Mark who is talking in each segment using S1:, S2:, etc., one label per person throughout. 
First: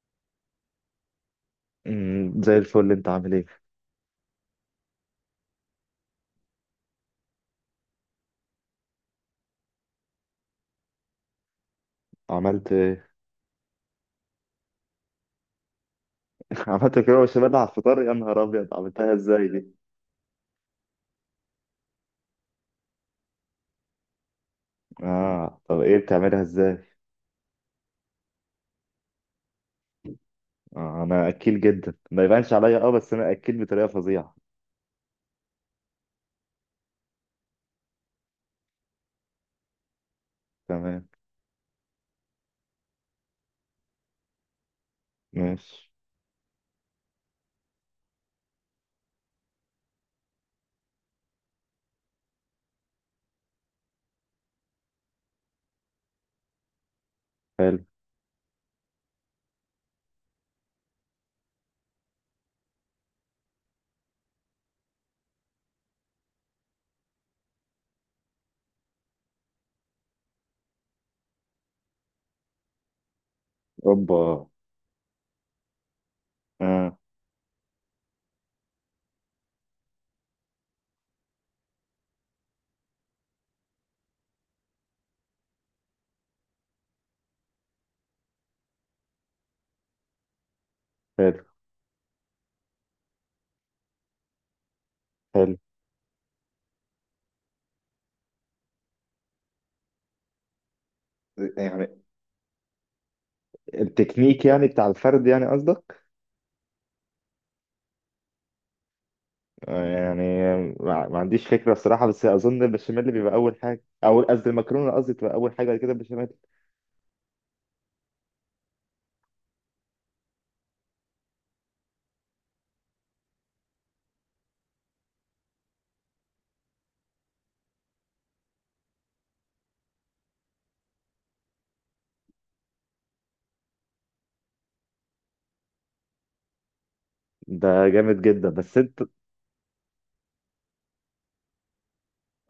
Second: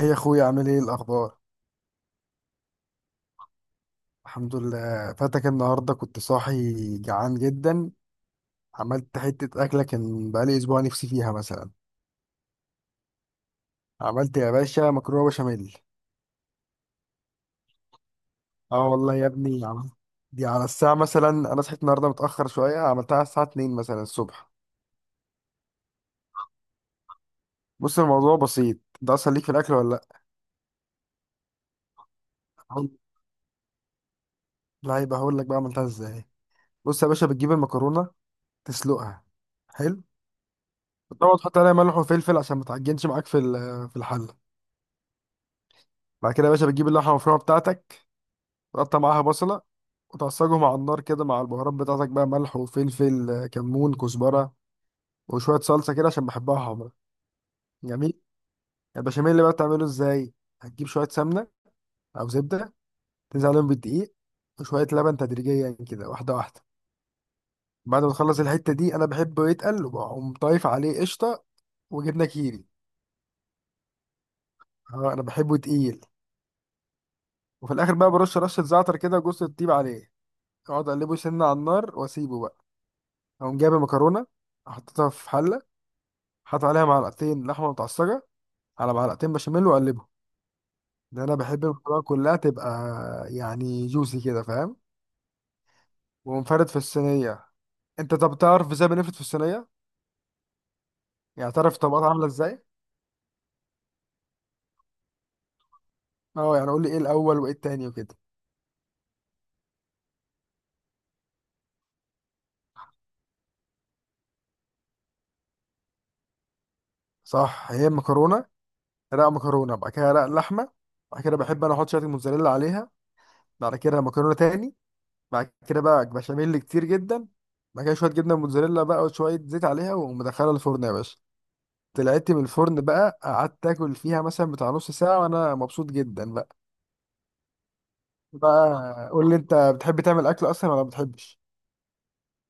S1: ايه يا اخويا؟ عامل ايه؟ الاخبار؟
S2: زي الفل، انت عامل ايه؟
S1: الحمد لله. فاتك النهارده كنت صاحي جعان جدا. عملت حته اكله كان بقالي اسبوع نفسي فيها مثلا.
S2: عملت ايه؟
S1: عملت يا باشا مكرونه بشاميل.
S2: عملت كده بشاميل على الفطار؟ يا نهار ابيض،
S1: اه
S2: عملتها
S1: والله يا
S2: ازاي
S1: ابني
S2: دي؟
S1: عملت. دي على الساعه مثلا، انا صحيت النهارده متاخر شويه، عملتها على الساعه 2 مثلا الصبح.
S2: اه طب ايه، بتعملها ازاي؟
S1: بص، الموضوع بسيط. ده اصلا ليك في الاكل ولا لا؟
S2: آه انا اكيل جدا، ما يبانش عليا، اه
S1: هقول-
S2: بس انا اكيل بطريقه فظيعه.
S1: لا، يبقى هقول لك بقى عملتها ازاي. بص يا باشا، بتجيب المكرونه، تسلقها. حلو.
S2: تمام.
S1: طبعا تحط عليها ملح وفلفل عشان ما تعجنش معاك في الحله.
S2: ماشي.
S1: بعد كده يا باشا بتجيب اللحمه المفرومه بتاعتك، تقطع معاها بصلة وتعصجهم على النار كده مع البهارات بتاعتك بقى، ملح وفلفل آه، كمون، كزبرة وشوية صلصة كده عشان بحبها حمرا.
S2: حلو.
S1: جميل. البشاميل اللي بقى بتعمله ازاي؟ هتجيب شوية سمنة أو زبدة، تنزل عليهم بالدقيق وشوية لبن تدريجيا كده، واحدة واحدة. بعد ما تخلص الحتة دي أنا بحبه يتقل، وبقوم طايف عليه قشطة وجبنة كيري.
S2: اوبا.
S1: اه أنا بحبه تقيل.
S2: اه.
S1: وفي الآخر بقى برش رشة زعتر كده وجوز الطيب عليه، أقعد أقلبه سنة على النار وأسيبه بقى. أقوم جايب المكرونة، حطيتها في حلة، حط عليها معلقتين لحمه متعصجه، على معلقتين بشاميل وقلبهم، لان انا
S2: حلو.
S1: بحب المكرونه كلها تبقى يعني جوسي كده فاهم.
S2: حلو.
S1: ومنفرد في الصينيه. انت طب تعرف ازاي بنفرد في الصينيه؟ يعني تعرف
S2: يعني
S1: الطبقات عامله ازاي؟
S2: التكنيك يعني بتاع الفرد، يعني قصدك؟
S1: اه يعني قول لي ايه الاول وايه التاني وكده.
S2: يعني ما عنديش فكره بصراحه، بس اظن البشاميل بيبقى اول حاجه، او قصدي المكرونه، قصدي تبقى اول حاجه، بعد كده البشاميل.
S1: صح، هي المكرونه رق مكرونه، بعد كده رق لحمه، بعد كده بحب انا احط شويه الموتزاريلا عليها، بعد كده مكرونه تاني، بعد كده بقى بشاميل كتير جدا، بعد كده شويه جبنه موتزاريلا بقى وشويه زيت عليها، ومدخلها الفرن يا باشا. طلعت من الفرن بقى، قعدت اكل فيها مثلا بتاع نص ساعة وانا مبسوط جدا بقى.
S2: ده جامد جدا، بس انت...
S1: بقى قول لي انت، بتحب تعمل اكل اصلا ولا ما بتحبش؟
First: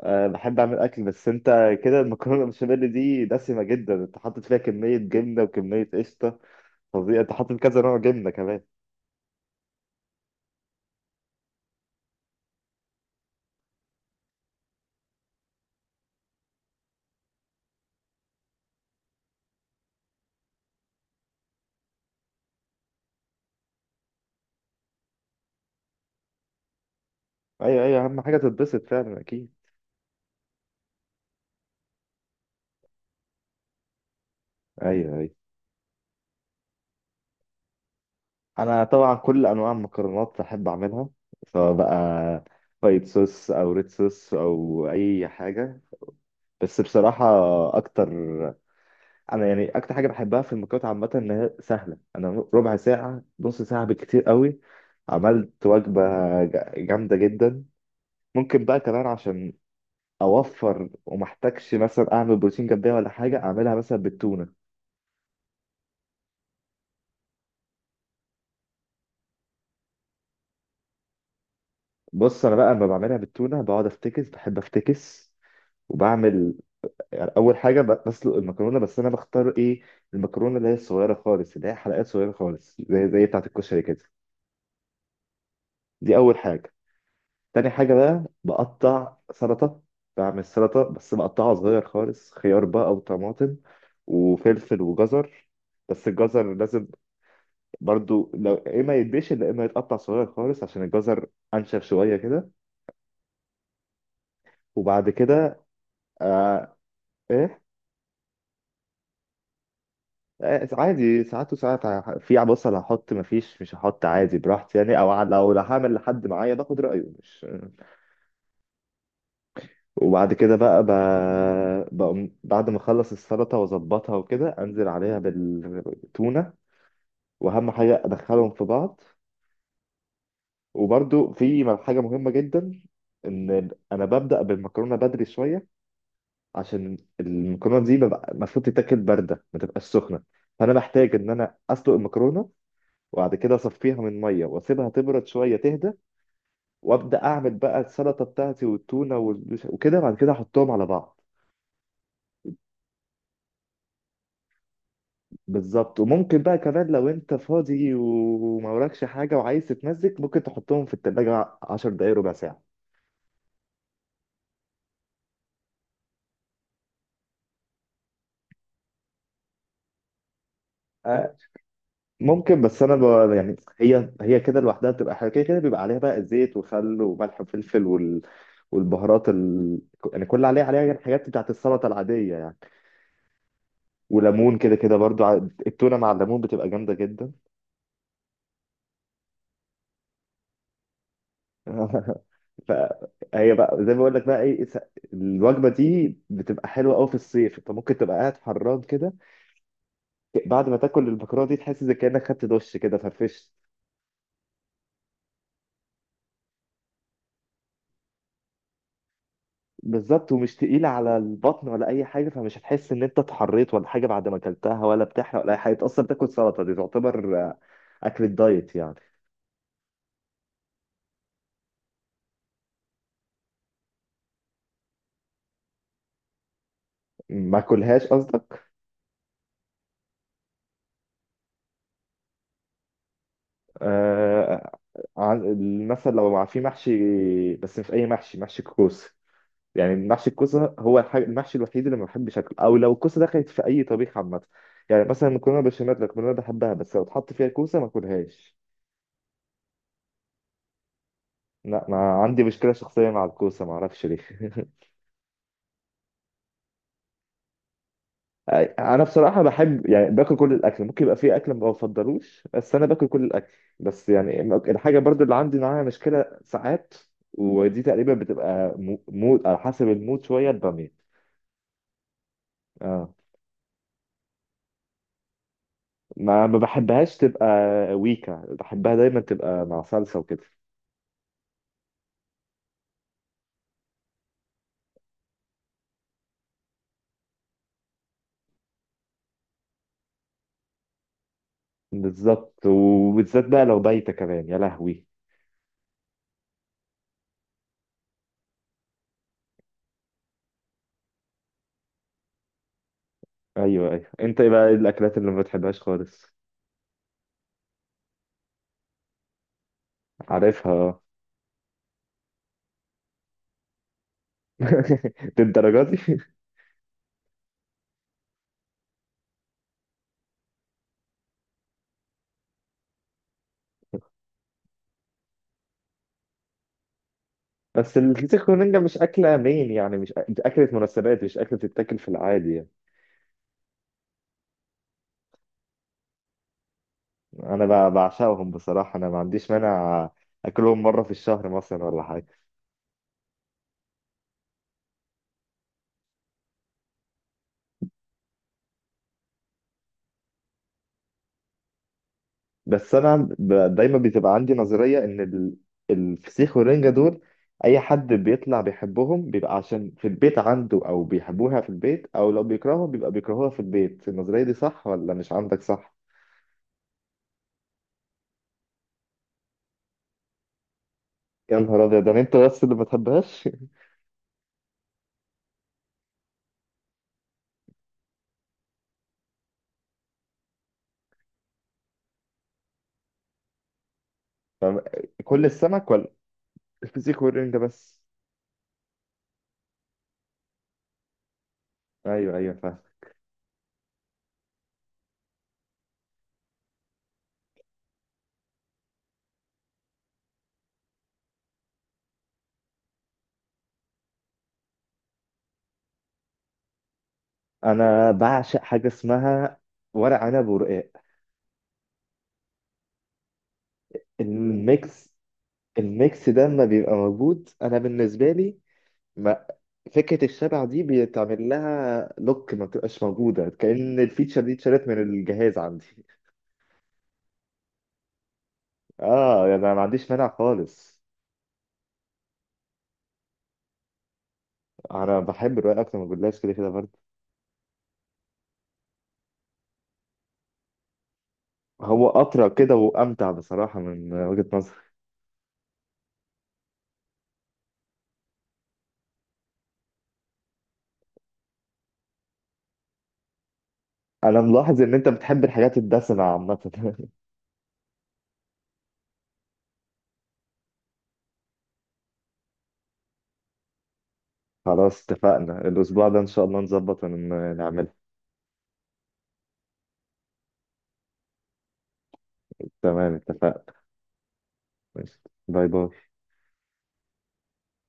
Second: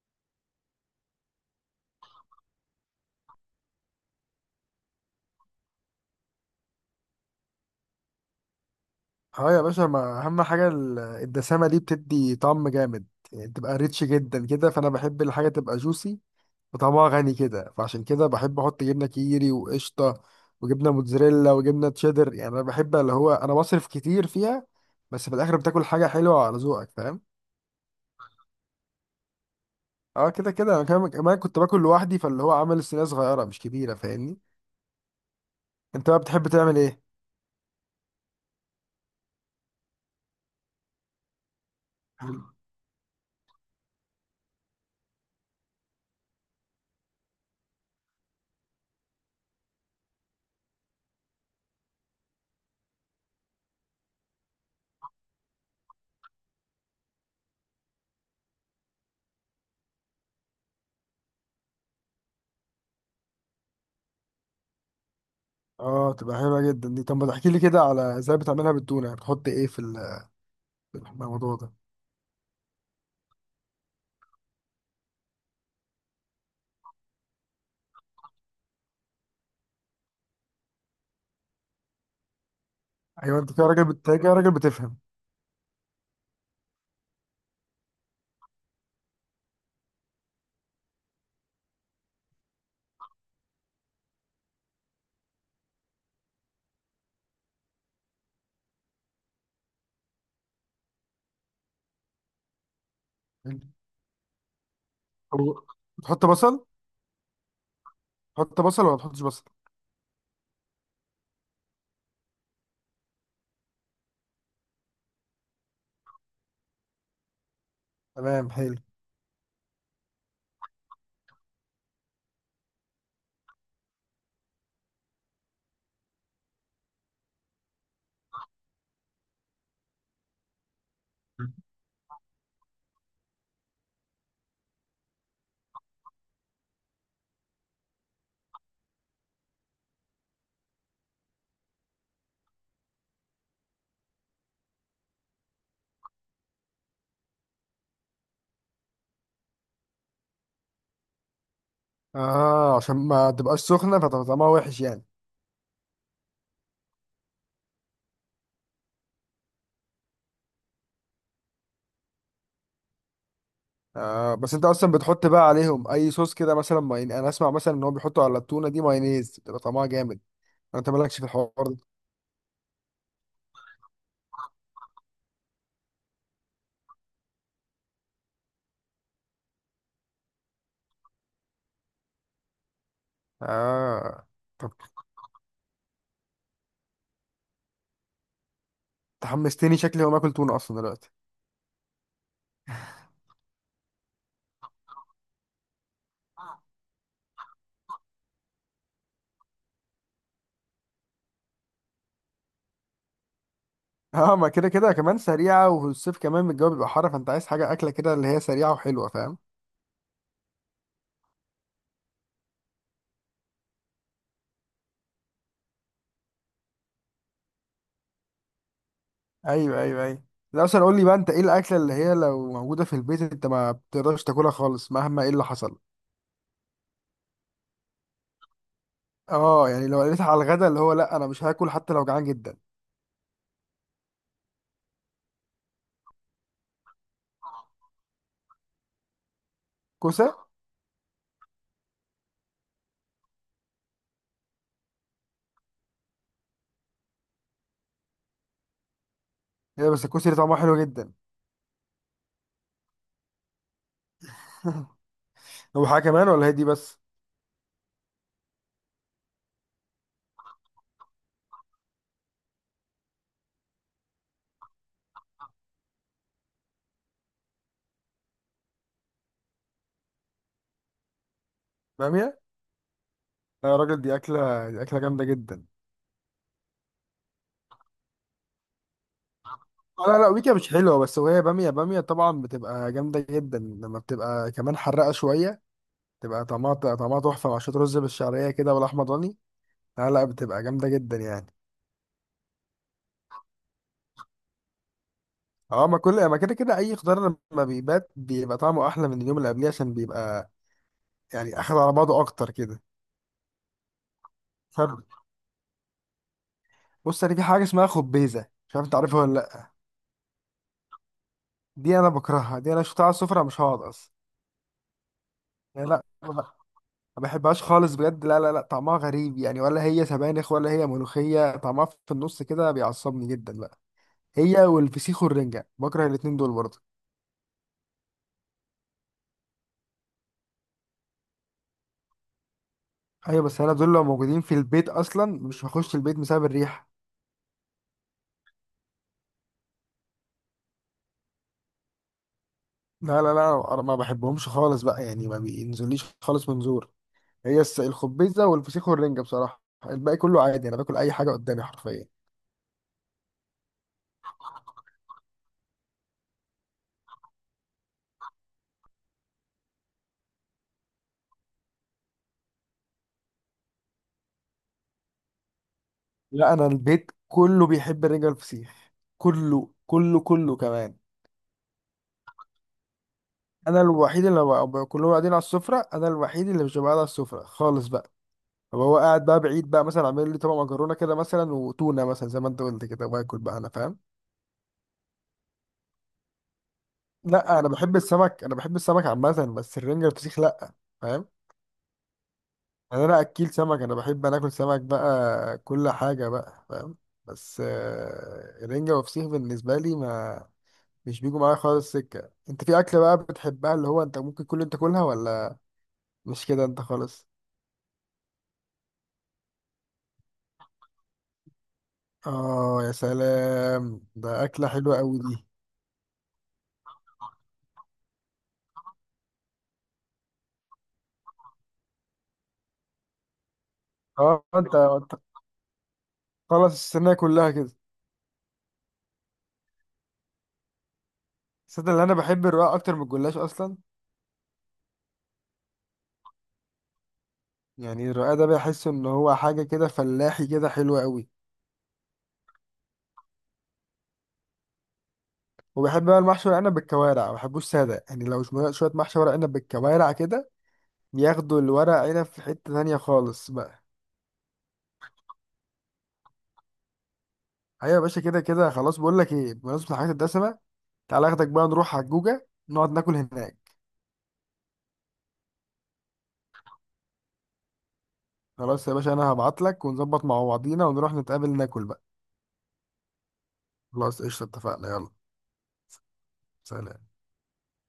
S2: أه بحب أعمل أكل، بس أنت كده المكرونة البشاميل دي دسمة جدا، أنت حاطط فيها كمية جبنة وكمية قشطة فظيعة، أنت حاطط كذا نوع جبنة كمان.
S1: اه يا باشا، ما اهم حاجة الدسامة دي بتدي طعم جامد. يعني تبقى ريتش جدا كده، فانا بحب الحاجة تبقى جوسي وطعمها غني كده، فعشان كده بحب احط جبنة كيري وقشطة وجبنة موتزاريلا وجبنة تشيدر. يعني انا بحب اللي هو انا بصرف كتير فيها. بس في الاخر بتاكل حاجة حلوة على ذوقك، فاهم.
S2: أيوه أيوه، أهم حاجة تتبسط فعلا، أكيد.
S1: اه، كده كده انا كمان كمان كنت باكل لوحدي، فاللي هو عامل الصينيه صغيره مش كبيره، فاهمني.
S2: أيوه أيوه.
S1: انت بقى بتحب تعمل ايه؟
S2: أنا طبعا كل أنواع المكرونات بحب أعملها، سواء بقى وايت صوص أو ريد صوص أو أي حاجة. بس بصراحة أكتر، أنا يعني أكتر حاجة بحبها في المكرونات عامة إن هي سهلة، أنا ربع ساعة نص ساعة بالكتير قوي عملت وجبة جامدة جدا. ممكن بقى كمان عشان اوفر، ومحتاجش مثلا اعمل بروتين جنبيها ولا حاجه، اعملها مثلا بالتونه.
S1: اه تبقى حلوه جدا دي. طب ما تحكي لي كده على ازاي بتعملها بالتونه، يعني بتحط ايه في الموضوع ده؟
S2: بص انا بقى لما بعملها بالتونه بقعد افتكس، بحب افتكس. وبعمل يعني اول حاجه بسلق المكرونه، بس انا بختار ايه؟ المكرونه اللي هي الصغيره خالص، اللي هي حلقات صغيره خالص، زي
S1: ايوه،
S2: بتاعه
S1: انت كده
S2: الكشري
S1: راجل
S2: كده.
S1: كده راجل بتفهم.
S2: دي اول حاجه. تاني حاجه بقى بقطع سلطه، بعمل سلطه بس بقطعها صغير خالص، خيار بقى او طماطم وفلفل وجزر. بس الجزر لازم برضو، لو يا اما يتبشر يا اما يتقطع صغير خالص، عشان الجزر انشف شويه كده. وبعد
S1: طب
S2: كده...
S1: بتحط بصل؟
S2: آه. ايه؟
S1: تحط بصل ولا ما تحطش بصل؟
S2: آه عادي، ساعات وساعات في بصل هحط، مفيش مش هحط، عادي براحتي يعني، او لو هعمل لحد معايا باخد رايه، مش
S1: تمام حلو.
S2: وبعد كده بقى بقوم بعد ما اخلص السلطه واظبطها وكده، انزل عليها بالتونه، واهم حاجه ادخلهم في بعض. وبرضو في حاجه مهمه جدا، ان انا ببدا بالمكرونه بدري شويه، عشان المكرونه دي ببقى المفروض تتاكل بارده، ما تبقاش سخنه. فانا بحتاج ان انا اسلق المكرونه، وبعد كده اصفيها من ميه، واسيبها تبرد شويه تهدى، وابدا اعمل بقى السلطه بتاعتي والتونه وكده، بعد كده احطهم على بعض.
S1: اه عشان ما تبقاش سخنه فتبقى طعمها وحش يعني.
S2: بالظبط، وممكن بقى كمان لو انت فاضي وما وراكش حاجه وعايز تتمزج، ممكن تحطهم في التلاجة 10 دقايق 1/4 ساعه.
S1: آه بس انت اصلا بتحط بقى عليهم اي صوص كده مثلا؟ ماين انا اسمع مثلا ان هو بيحطوا على التونه دي مايونيز بتبقى طعمها جامد. انت مالكش في
S2: آه،
S1: الحوار ده؟
S2: ممكن، بس انا يعني هي كده لوحدها بتبقى حلوه، كده كده بيبقى عليها بقى الزيت وخل وملح وفلفل والبهارات يعني كل اللي عليها عليها، يعني الحاجات بتاعت السلطه العاديه يعني.
S1: اه.
S2: وليمون
S1: طب
S2: كده كده برضو، التونه مع الليمون بتبقى جامده جدا.
S1: تحمستني، شكلي هقوم اكل تونه اصلا دلوقتي.
S2: فهي بقى زي ما بقول لك بقى ايه، الوجبه دي بتبقى حلوه قوي في الصيف، انت ممكن تبقى قاعد حران كده، بعد ما تاكل البكره دي تحس زي كانك خدت دش كده، فرفشت.
S1: اه ما كده كده كمان سريعه، والصيف كمان الجو بيبقى حر، فانت عايز حاجه اكله كده اللي هي سريعه وحلوه فاهم.
S2: بالظبط، ومش تقيله على البطن ولا اي حاجه، فمش هتحس ان انت اتحريت ولا حاجه بعد ما اكلتها، ولا بتحرق ولا اي حاجه، اصلا بتاكل سلطه، دي تعتبر اكل الدايت يعني.
S1: ايوه ايوه ايوه. لا اصلا قول لي بقى، انت ايه الاكله اللي هي لو موجوده في البيت انت ما بتقدرش تاكلها خالص مهما ايه اللي حصل؟
S2: ما اكلهاش.
S1: اه يعني لو قلت على الغدا اللي هو لا انا مش هاكل حتى لو جعان جدا.
S2: آه مثلا لو في محشي، بس مش اي محشي، محشي الكوسه. يعني محشي
S1: كوسه.
S2: الكوسه هو المحشي الوحيد اللي ما بحبش اكله، او لو الكوسه دخلت في اي طبيخ عامه. يعني مثلا المكرونه بشاميل، المكرونه بحبها، بس لو اتحط فيها كوسه ما اكلهاش.
S1: هي بس الكوسه دي طعمها حلو جدا.
S2: لا، ما عندي مشكله شخصيه مع الكوسه، ما اعرفش ليه.
S1: هو حاجه كمان ولا هي دي بس؟
S2: انا بصراحه بحب يعني باكل كل الاكل، ممكن يبقى في اكل ما بفضلوش، بس انا باكل كل الاكل. بس يعني الحاجه برضو اللي عندي معاها مشكله ساعات، ودي تقريبا بتبقى مود، على حسب المود شويه، الباميه.
S1: باميه.
S2: اه،
S1: لا يا راجل دي اكله، دي اكله جامده جدا.
S2: ما بحبهاش تبقى. ويكا بحبها دايما تبقى مع
S1: آه،
S2: صلصه
S1: لا لا
S2: وكده.
S1: ويكا مش حلوة، بس وهي بامية بامية طبعا بتبقى جامدة جدا لما بتبقى كمان حرقة شوية. تبقى طعمها تحفة مع شوية رز بالشعرية كده والأحمر ضاني. لا لا بتبقى جامدة جدا يعني.
S2: بالظبط، وبالذات بقى لو بايته كمان، يا لهوي.
S1: اه ما كل ما كده كده أي خضار لما بيبات بيبقى طعمه أحلى من اليوم اللي قبليه، عشان بيبقى يعني أخد على بعضه أكتر كده.
S2: ايوه ايوه. انت ايه بقى، إيه
S1: فرق.
S2: الاكلات اللي ما بتحبهاش خالص؟
S1: بص أنا في حاجة اسمها خبيزة، مش عارف أنت عارفها ولا لأ.
S2: عارفها، اه.
S1: دي أنا بكرهها. دي أنا شفتها على السفرة مش هقعد أصلا.
S2: للدرجه
S1: يعني
S2: دي؟
S1: لا. ما بحبهاش خالص بجد، لا لا لا، طعمها غريب يعني، ولا هي سبانخ ولا هي ملوخية، طعمها في النص كده بيعصبني جدا بقى. هي والفسيخ والرنجة بكره الاتنين دول برضه.
S2: بس الفسيخ والرنجة مش أكلة مين يعني، مش أ- دي أكلة مناسبات، مش أكلة تتاكل في العادي يعني.
S1: ايوه بس انا دول لو موجودين في البيت اصلا مش هخش البيت بسبب الريحة.
S2: أنا بعشقهم بصراحة، أنا ما عنديش مانع أكلهم مرة في الشهر مثلا ولا حاجة.
S1: لا لا لا انا ما بحبهمش خالص بقى، يعني ما بينزليش خالص منظور. هي الخبيزة والفسيخ والرنجة بصراحة. الباقي كله عادي انا باكل اي حاجة قدامي حرفيا.
S2: بس أنا دايما بتبقى عندي نظرية إن الفسيخ والرنجة دول، أي حد بيطلع بيحبهم بيبقى عشان في البيت عنده أو بيحبوها في البيت، أو لو بيكرههم بيبقى بيكرهوها في البيت. النظرية دي صح ولا مش عندك صح؟
S1: لا انا البيت كله بيحب الرنجة والفسيخ، كله كله كله كمان.
S2: يا نهار أبيض، ده أنت بس اللي ما تحبهاش.
S1: انا الوحيد اللي بقى كلهم قاعدين على السفره، انا الوحيد اللي مش ببقى قاعد على السفره خالص بقى. طب هو قاعد بقى بعيد بقى مثلا، عامل لي طبق مكرونه كده مثلا وتونه مثلا زي ما انت قلت كده، واكل بقى انا فاهم.
S2: طب كل السمك، ولا الفسيخ والرنجة
S1: لا انا بحب
S2: بس؟
S1: السمك، انا بحب السمك عامه، بس الرنجه والفسيخ لا. فاهم.
S2: ايوه ايوه، فاهم.
S1: يعني انا اكيل سمك، انا بحب انا اكل سمك بقى كل حاجه بقى فاهم. بس آه، الرنجه والفسيخ بالنسبه لي ما، مش بيجوا معايا خالص سكه. انت في اكله بقى بتحبها اللي هو انت ممكن كل انت تاكلها ولا مش كده انت خالص؟
S2: انا بعشق حاجه اسمها ورق عنب ورقاق،
S1: اه يا سلام، ده اكله حلوه
S2: الميكس.
S1: قوي دي.
S2: الميكس ده لما بيبقى موجود انا بالنسبه لي، ما فكره الشبع دي بيتعمل لها لوك، ما بتبقاش موجوده، كأن الفيتشر
S1: اه
S2: دي
S1: انت
S2: اتشالت من
S1: انت
S2: الجهاز عندي.
S1: خلص السنه كلها كده.
S2: اه يعني انا ما عنديش مانع خالص.
S1: صدق اللي انا بحب الرقاق اكتر من الجلاش اصلا.
S2: انا بحب الرقاق اكتر من الجلاش كده كده برضه.
S1: يعني الرقاق ده بحس ان هو حاجه كده فلاحي كده حلوه قوي.
S2: هو اطرى كده وامتع بصراحه من وجهه نظري.
S1: وبحب بقى المحشي ورق عنب بالكوارع، ما بحبوش ساده يعني، لو شويه شوية محشي ورق عنب بالكوارع كده ياخدوا الورق عنب في حته تانية خالص بقى.
S2: انا ملاحظ ان انت بتحب الحاجات الدسمه عامه.
S1: ايوه يا باشا، كده كده خلاص. بقول لك ايه، بمناسبه الحاجات الدسمه تعالى اخدك بقى نروح على الجوجه نقعد ناكل هناك.
S2: خلاص اتفقنا، الأسبوع ده إن شاء الله نظبط نعملها.
S1: خلاص يا باشا انا هبعت لك ونظبط مع بعضينا ونروح نتقابل ناكل بقى.
S2: تمام اتفقنا.
S1: خلاص قشطة، اتفقنا، يلا.
S2: ماشي. باي باي.
S1: سلام.